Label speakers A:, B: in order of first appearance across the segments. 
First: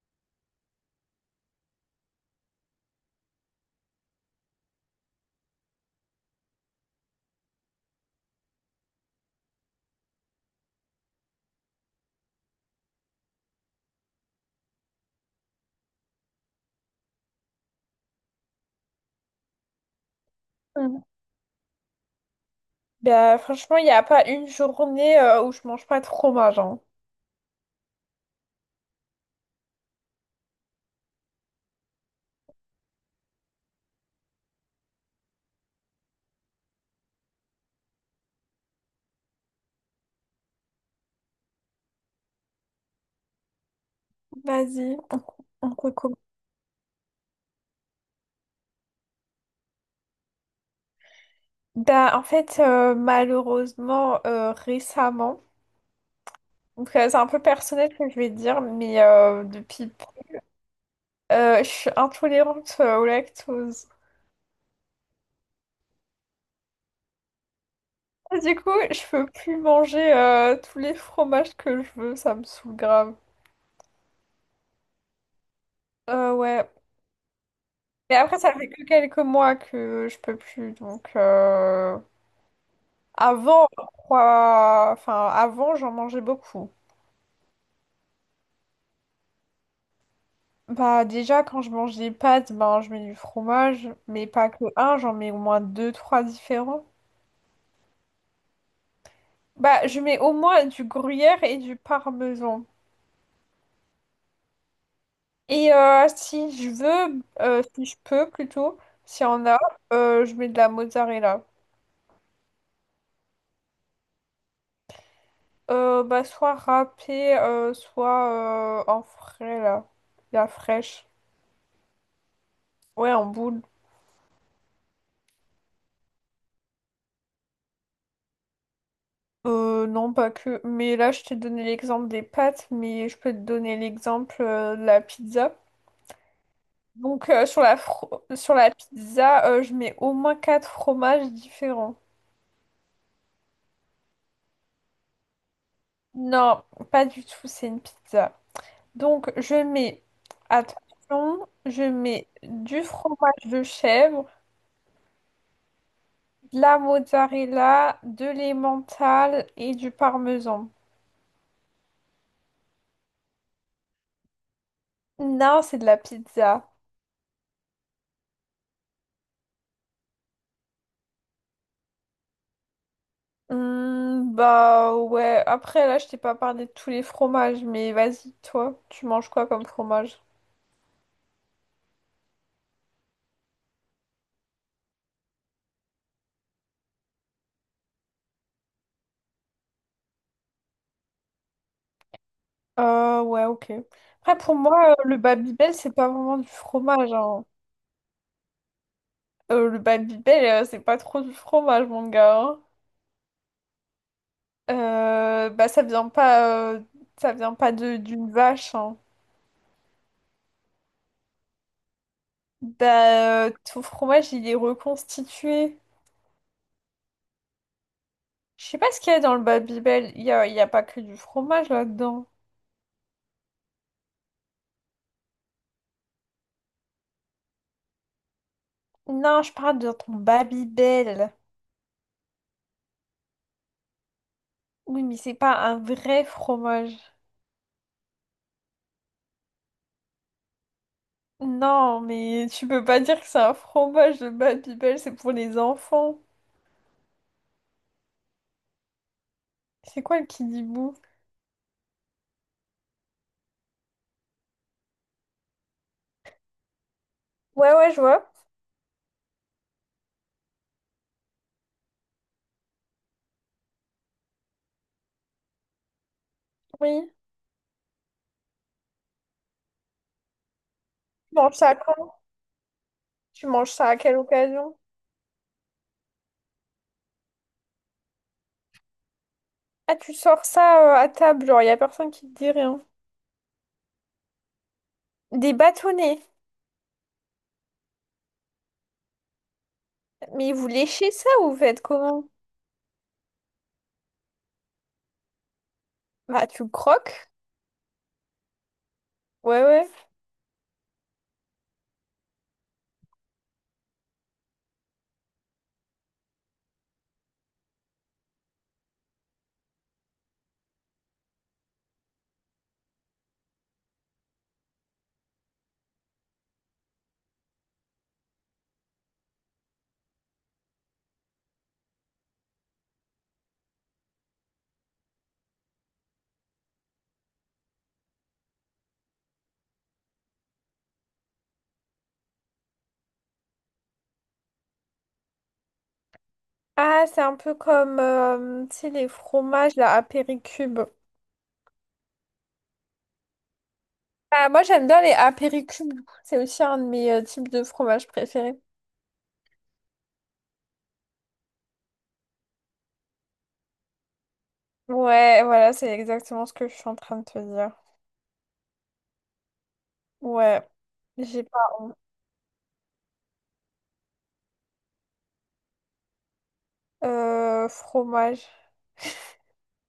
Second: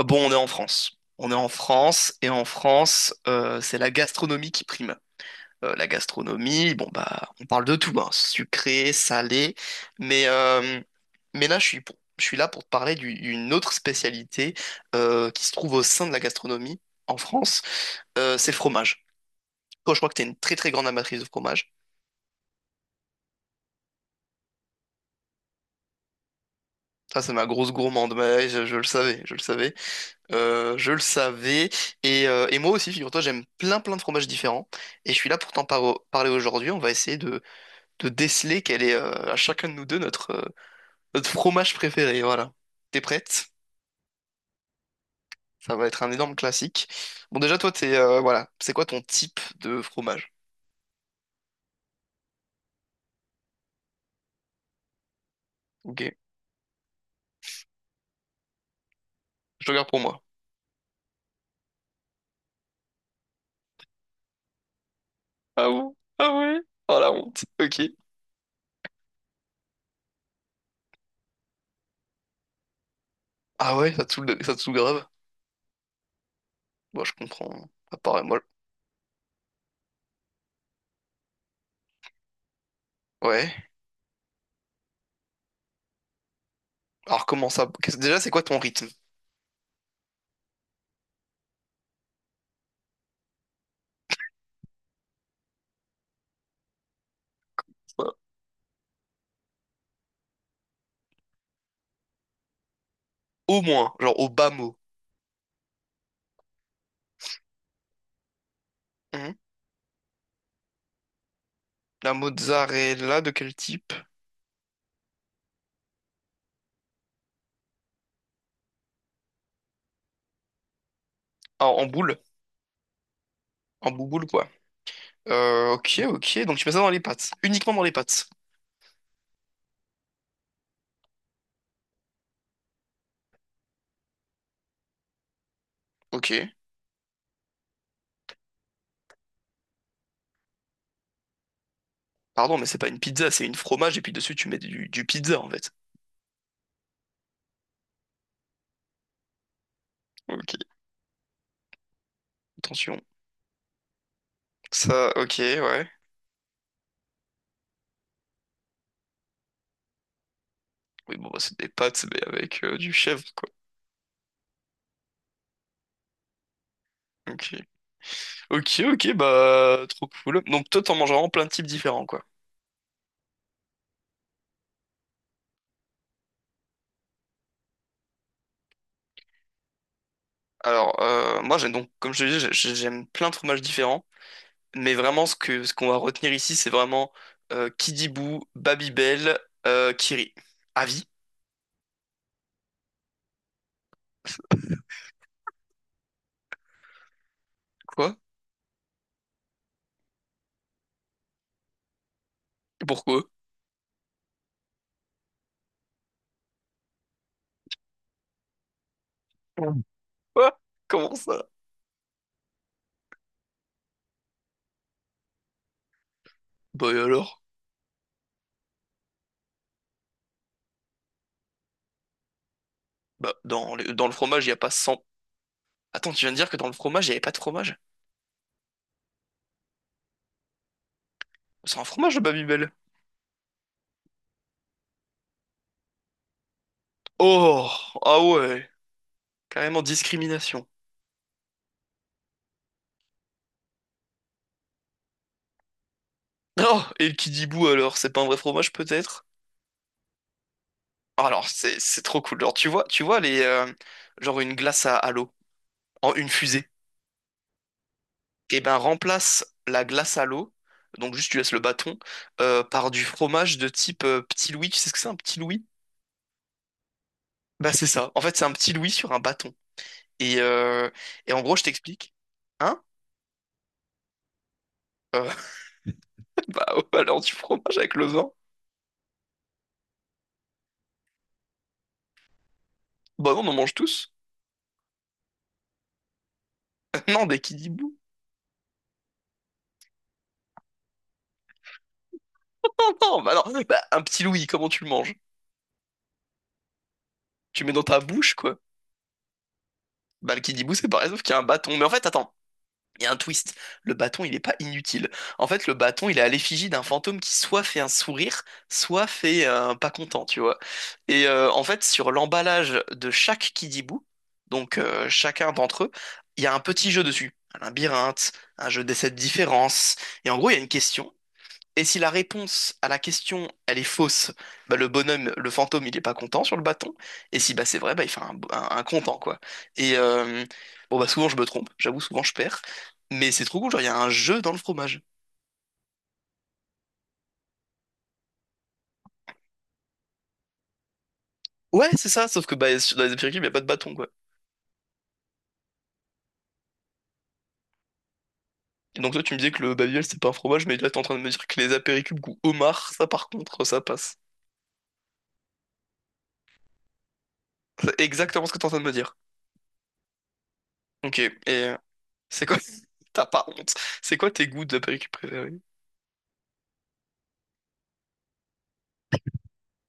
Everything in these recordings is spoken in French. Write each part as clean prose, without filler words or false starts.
A: Bon, on est en France. On est en France et en France, c'est la gastronomie qui prime. La gastronomie, bon bah, on parle de tout, hein, sucré, salé, mais euh, mais là, je suis là pour te d'une autre spécialité qui se trouve au sein de la gastronomie en France. C'est le fromage. Toi, je crois que t'es une très très grande
B: Mm.
A: amatrice de fromage.
B: Bah, franchement, il n'y a pas une journée où je mange pas de fromage, hein.
A: Ça, c'est ma grosse gourmande, mais je le savais, je le savais. Je le savais. Et moi aussi, figure-toi, j'aime plein plein de fromages différents. Et je suis là pour parler aujourd'hui. On va essayer de déceler quel est à chacun de nous deux notre fromage préféré. Voilà. T'es prête?
B: Vas-y, on
A: Ça va être un
B: recommence.
A: énorme classique. Bon, déjà, toi, voilà. C'est quoi ton type de fromage?
B: Bah, en fait, malheureusement, récemment,
A: Ok.
B: donc, c'est un peu personnel ce que je vais dire, mais
A: Je te garde
B: depuis,
A: pour moi.
B: je suis intolérante au lactose.
A: Ah bon? Ah ouais? Oh la honte. Ok.
B: Et du coup, je peux plus manger tous les fromages que je veux, ça me saoule grave.
A: Ah ouais, ça te saoule, ça te saoule grave?
B: Ouais.
A: Bon, je comprends. À
B: Mais
A: part,
B: après,
A: moi.
B: ça fait que quelques mois que je peux plus, donc…
A: Ouais.
B: Avant, quoi, enfin, avant, j'en mangeais beaucoup.
A: Alors, comment ça? Déjà, c'est quoi ton rythme?
B: Bah, déjà, quand je mange des pâtes, ben, je mets du fromage, mais pas que un, j'en mets au moins deux, trois différents. Bah, je mets au moins du gruyère et du parmesan.
A: Au moins, genre au bas mot.
B: Et si je veux, si je peux plutôt, s'il y en a, je mets de la mozzarella.
A: La mozzarella de quel type?
B: Bah, soit râpée, soit en frais, là, la fraîche.
A: Ah, en boule.
B: Ouais, en boule.
A: En bouboule, quoi. Ok, ok. Donc tu mets ça dans les pâtes. Uniquement dans les pâtes.
B: Non, pas que. Mais là, je t'ai donné l'exemple des pâtes, mais je peux te donner l'exemple de la pizza.
A: Ok.
B: Donc, sur sur la pizza, je mets au moins quatre fromages différents.
A: Pardon, mais c'est pas une pizza, c'est une fromage et puis dessus tu mets du pizza en fait.
B: Non, pas du tout, c'est une pizza. Donc, je mets,
A: Ok.
B: attention, je mets du
A: Attention.
B: fromage de chèvre,
A: Ça, ok, ouais.
B: de la mozzarella, de l'emmental et du parmesan.
A: Oui, bon, bah, c'est des pâtes, mais avec du chèvre, quoi.
B: Non, c'est de la pizza.
A: Ok. Ok, ok, bah, trop cool. Donc toi, t'en manges vraiment plein de types différents, quoi.
B: Hmm, bah ouais, après là je t'ai pas parlé de tous les fromages, mais vas-y, toi, tu manges quoi comme fromage?
A: Alors, moi, j'aime donc, comme je te disais, j'aime plein de fromages différents. Mais vraiment, ce qu'on va retenir ici, c'est vraiment Kidibou, Babybel, Kiri. Avis?
B: Ouais, ok. Après pour moi, le Babybel c'est pas vraiment du fromage, hein.
A: Quoi?
B: Le Babybel c'est pas trop du fromage, mon gars, hein.
A: Pourquoi?
B: Bah ça vient pas de d'une vache, hein.
A: Quoi? Comment ça?
B: Bah ton fromage il est reconstitué.
A: Bah et alors?
B: Je sais pas ce qu'il y a dans le Babybel, il y a pas que du fromage là-dedans.
A: Bah, dans dans le fromage, il n'y a pas cent. Attends, tu viens de dire que dans le fromage, il n'y avait pas de fromage?
B: Non, je parle de ton Babybel.
A: C'est un fromage, le Babybel.
B: Oui, mais c'est pas un vrai fromage.
A: Oh! Ah ouais! Carrément discrimination.
B: Non, mais tu peux pas dire que c'est un fromage de Bad People, c'est pour les enfants.
A: Oh! Et le Kidibou, alors? C'est pas un vrai fromage, peut-être?
B: C'est quoi le Kidibou?
A: Alors, c'est trop cool. Alors, tu vois, genre une glace à l'eau. En une fusée.
B: Ouais, ouais, je vois.
A: Et ben, remplace la glace à l'eau, donc juste tu laisses le bâton, par du fromage de type petit Louis. Tu sais ce que c'est un petit Louis?
B: Oui.
A: Bah c'est ça. En fait, c'est un petit Louis sur un bâton. Et, euh, et
B: Tu
A: en
B: manges
A: gros, je
B: ça
A: t'explique.
B: quand?
A: Hein?
B: Tu manges ça à quelle occasion?
A: Euh, bah, ouais, alors du fromage avec le vin?
B: Ah, tu sors ça à table, genre, y a personne qui te dit rien.
A: Bah non, on en mange tous.
B: Des bâtonnets.
A: Non, des kidibou.
B: Mais vous léchez ça ou vous faites comment?
A: Non, bah non. Bah, un petit Louis, comment tu le manges?
B: Bah, tu croques.
A: Tu le mets dans ta bouche, quoi.
B: Ouais, ouais.
A: Bah le kidibou, c'est pareil, sauf qu'il y a un bâton. Mais en fait, attends. Il y a un twist. Le bâton, il n'est pas inutile. En fait, le bâton, il est à l'effigie d'un fantôme qui soit fait un sourire, soit fait un pas content, tu vois. En fait, sur l'emballage de chaque Kidibou, chacun d'entre eux, il y a un petit jeu dessus. Un labyrinthe, un jeu des sept différences. Et en gros, il y a une question. Et si la réponse à la question, elle est fausse, bah, le bonhomme, le fantôme, il est pas content sur le bâton. Et si bah, c'est vrai, bah, il fait un content, quoi. Et euh, bon, bah, souvent, je me trompe. J'avoue, souvent, je perds. Mais c'est trop cool, genre, il y a un jeu dans le fromage.
B: Ah, c'est un peu comme, tu sais, les fromages, là, à Péricube.
A: Ouais, c'est ça, sauf que bah, dans les apéricubes, il n'y a pas de bâton, quoi.
B: Ah, moi, j'aime bien les apéricubes. C'est aussi un de mes types de fromage préférés.
A: Et donc, toi, tu me disais que le babiol, c'est pas un fromage, mais là, t'es en train de me dire que les apéricubes goût homard, ça, par contre, ça passe.
B: Ouais, voilà, c'est exactement ce que je suis en train de te dire.
A: C'est exactement ce que t'es en train de me dire.
B: Ouais,
A: Ok, et
B: j'ai pas honte.
A: c'est quoi... T'as pas honte. C'est quoi tes goûts d'apéricubes préférés?
B: Fromage.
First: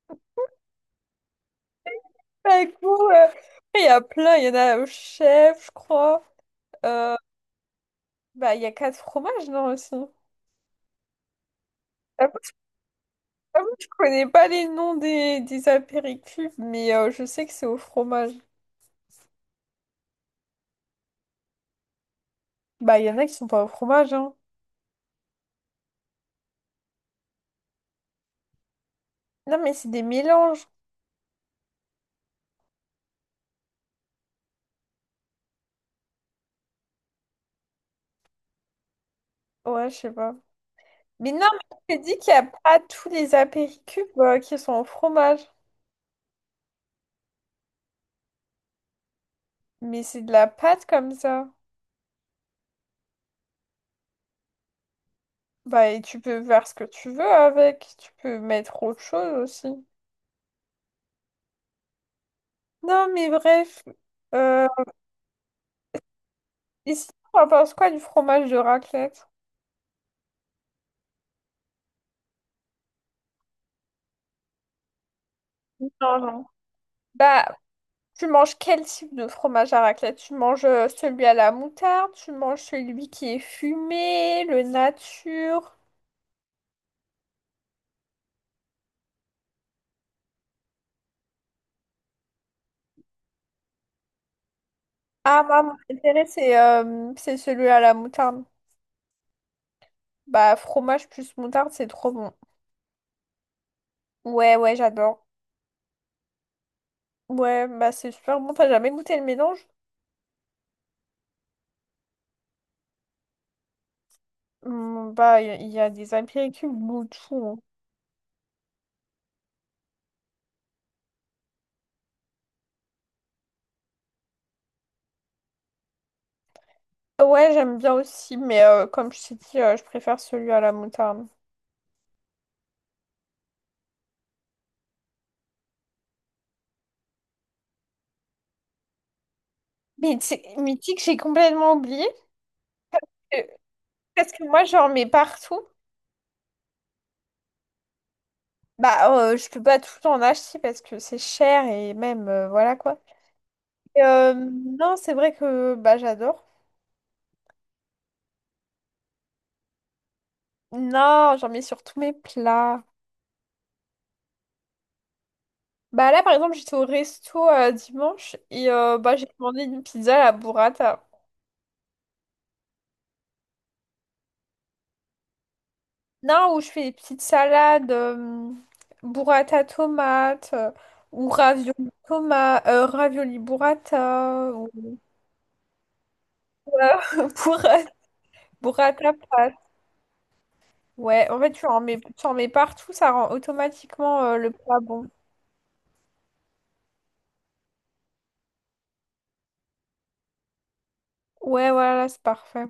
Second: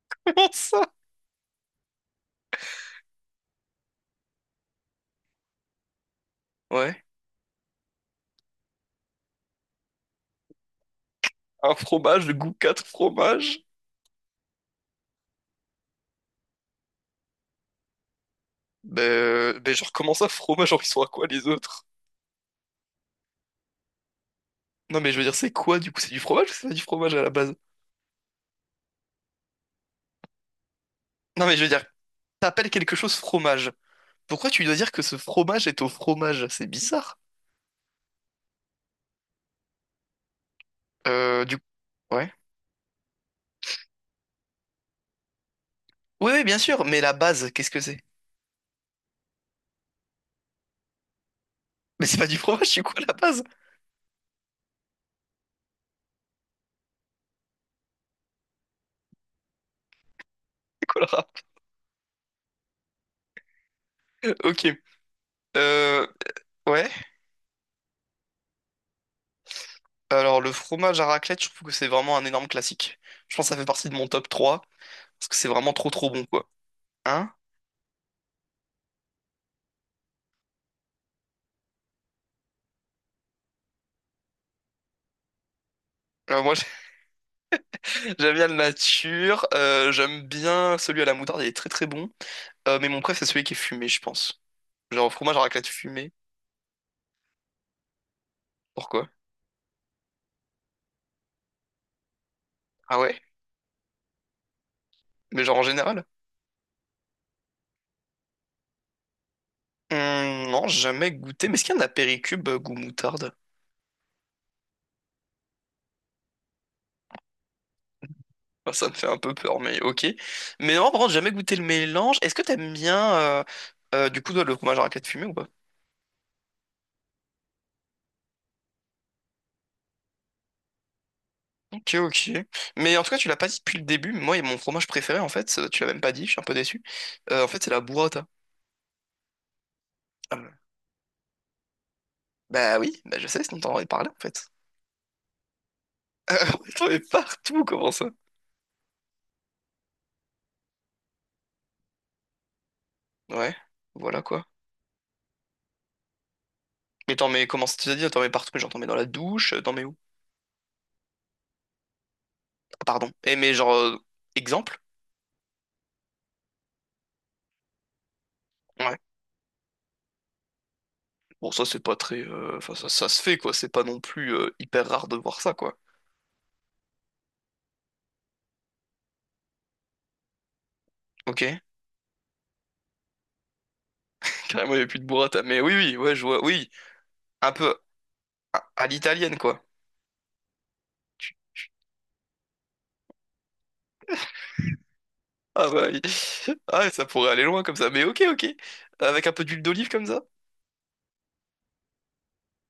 A: Comment ça?
B: Bah, écoute, il y a plein, il y en a au chef, je crois.
A: Ouais.
B: Euh, bah, il y a quatre fromages, non, aussi.
A: Un fromage de goût
B: J'avoue,
A: 4 fromages?
B: j'avoue, je connais pas les noms des apéricubes, mais je sais que c'est au fromage.
A: Ben genre, comment ça, fromage? Genre, ils sont à quoi les autres?
B: Bah, il y en a qui sont pas au fromage, hein.
A: Non, mais je veux dire, c'est quoi du coup? C'est du fromage ou c'est pas du fromage à la base?
B: Non, mais c'est des mélanges.
A: Non, mais je veux dire, t'appelles quelque chose fromage. Pourquoi tu dois dire que ce fromage est au fromage? C'est bizarre.
B: Ouais, je sais pas. Mais non,
A: Du coup.
B: mais je te dis
A: Ouais.
B: qu'il n'y a pas tous les apéricubes qui sont au fromage.
A: Oui, oui, bien sûr, mais la base, qu'est-ce que c'est?
B: Mais c'est de la pâte comme ça.
A: Mais c'est pas du fromage, du coup, à la base.
B: Bah, et tu peux faire ce que tu veux avec. Tu peux mettre autre chose aussi.
A: C'est quoi le rap?
B: Non, mais bref.
A: Ok.
B: Euh,
A: Euh, ouais.
B: et sinon, on pense quoi du fromage de raclette?
A: Alors, le fromage à raclette, je trouve que c'est vraiment un énorme classique. Je pense que ça fait partie de mon top 3 parce que c'est vraiment trop trop
B: Non,
A: bon,
B: non.
A: quoi. Hein?
B: Bah, tu manges quel type de fromage à raclette? Tu manges celui à la moutarde, tu manges celui qui est fumé, le nature.
A: Euh, moi, J'aime bien le nature, j'aime bien celui à la moutarde, il est très très bon. Mais mon préf, c'est celui qui est fumé, je pense. Genre fromage à
B: Ah, moi,
A: raclette
B: mon
A: fumé.
B: préféré, c'est celui à la moutarde.
A: Pourquoi?
B: Bah, fromage plus moutarde, c'est trop bon.
A: Ah ouais?
B: Ouais, ouais, j'adore.
A: Mais genre en général?
B: Ouais, bah, c'est super bon. T'as jamais goûté le mélange?
A: Non, jamais goûté. Mais est-ce qu'il y en a Péricube goût moutarde?
B: Hmm, bah, il y a des apéritifs de tout,
A: Enfin, ça me fait un peu peur, mais ok. Mais non, par contre, jamais goûté le mélange. Est-ce que t'aimes bien du coup toi, le fromage à raclette fumé ou pas?
B: hein. Ouais, j'aime bien aussi, mais comme je t'ai dit, je préfère celui à la moutarde.
A: Ok, ok. Mais en tout cas, tu l'as pas dit depuis le début. Moi, mon fromage préféré, en fait, tu l'as même pas dit, je suis un peu déçu. En fait, c'est la burrata. Ah ouais.
B: Mais tu sais que j'ai complètement oublié.
A: Bah oui, bah je
B: euh,
A: sais, sinon t'en aurais parlé en
B: Parce
A: fait.
B: que moi, j'en mets partout.
A: T'en mets partout, comment ça?
B: Bah, je peux pas tout le temps en acheter parce que c'est cher et même, voilà quoi.
A: Ouais,
B: Et,
A: voilà quoi.
B: non, c'est vrai que bah, j'adore.
A: Mais t'en mets, comment ça t'as dit? T'en mets partout, mais genre t'en mets dans la douche, t'en mets où?
B: Non, j'en mets sur tous mes
A: Ah,
B: plats.
A: pardon. Eh mais exemple?
B: Bah là, par exemple, j'étais au resto dimanche et
A: Ouais.
B: bah, j'ai commandé une pizza à la burrata.
A: Bon, ça c'est pas très... Enfin, ça se fait quoi, c'est pas non plus hyper rare de voir ça quoi.
B: Non, où je fais des petites salades, burrata tomate ou
A: Ok.
B: ravioli tomate, ravioli burrata ou
A: Carrément, il y a plus de burrata. Mais oui, oui, ouais, je vois, oui. Un peu
B: burrata,
A: à
B: burrata
A: l'italienne quoi.
B: pâte. Ouais, en fait, tu en mets partout, ça rend automatiquement le plat bon.
A: Ah bah, oui. Ah, ça pourrait aller loin comme ça. Mais ok, ok. Avec un peu d'huile d'olive comme ça?
B: Ouais, voilà, c'est parfait.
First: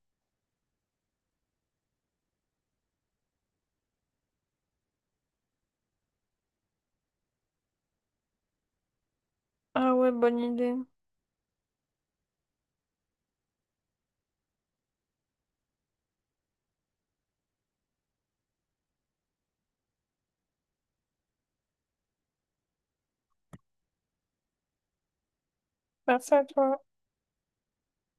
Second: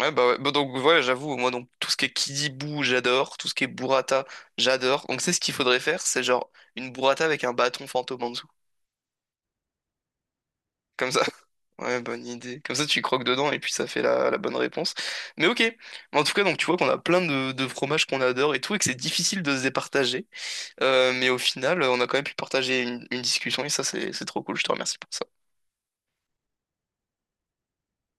A: Ouais. Bah donc voilà, j'avoue, moi donc tout ce qui est Kidibou, j'adore, tout ce qui est burrata, j'adore. Donc c'est ce qu'il faudrait faire, c'est genre une burrata avec un bâton fantôme en dessous.
B: Ah ouais, bonne idée.
A: Comme ça. Ouais, bonne idée. Comme ça tu croques dedans et puis ça fait la bonne réponse. Mais ok. Mais en tout cas, donc tu vois qu'on a plein de fromages qu'on adore et tout, et que c'est difficile de se départager. Mais au final, on a quand même pu partager une discussion et ça c'est trop cool, je te remercie pour ça.
B: Merci à toi.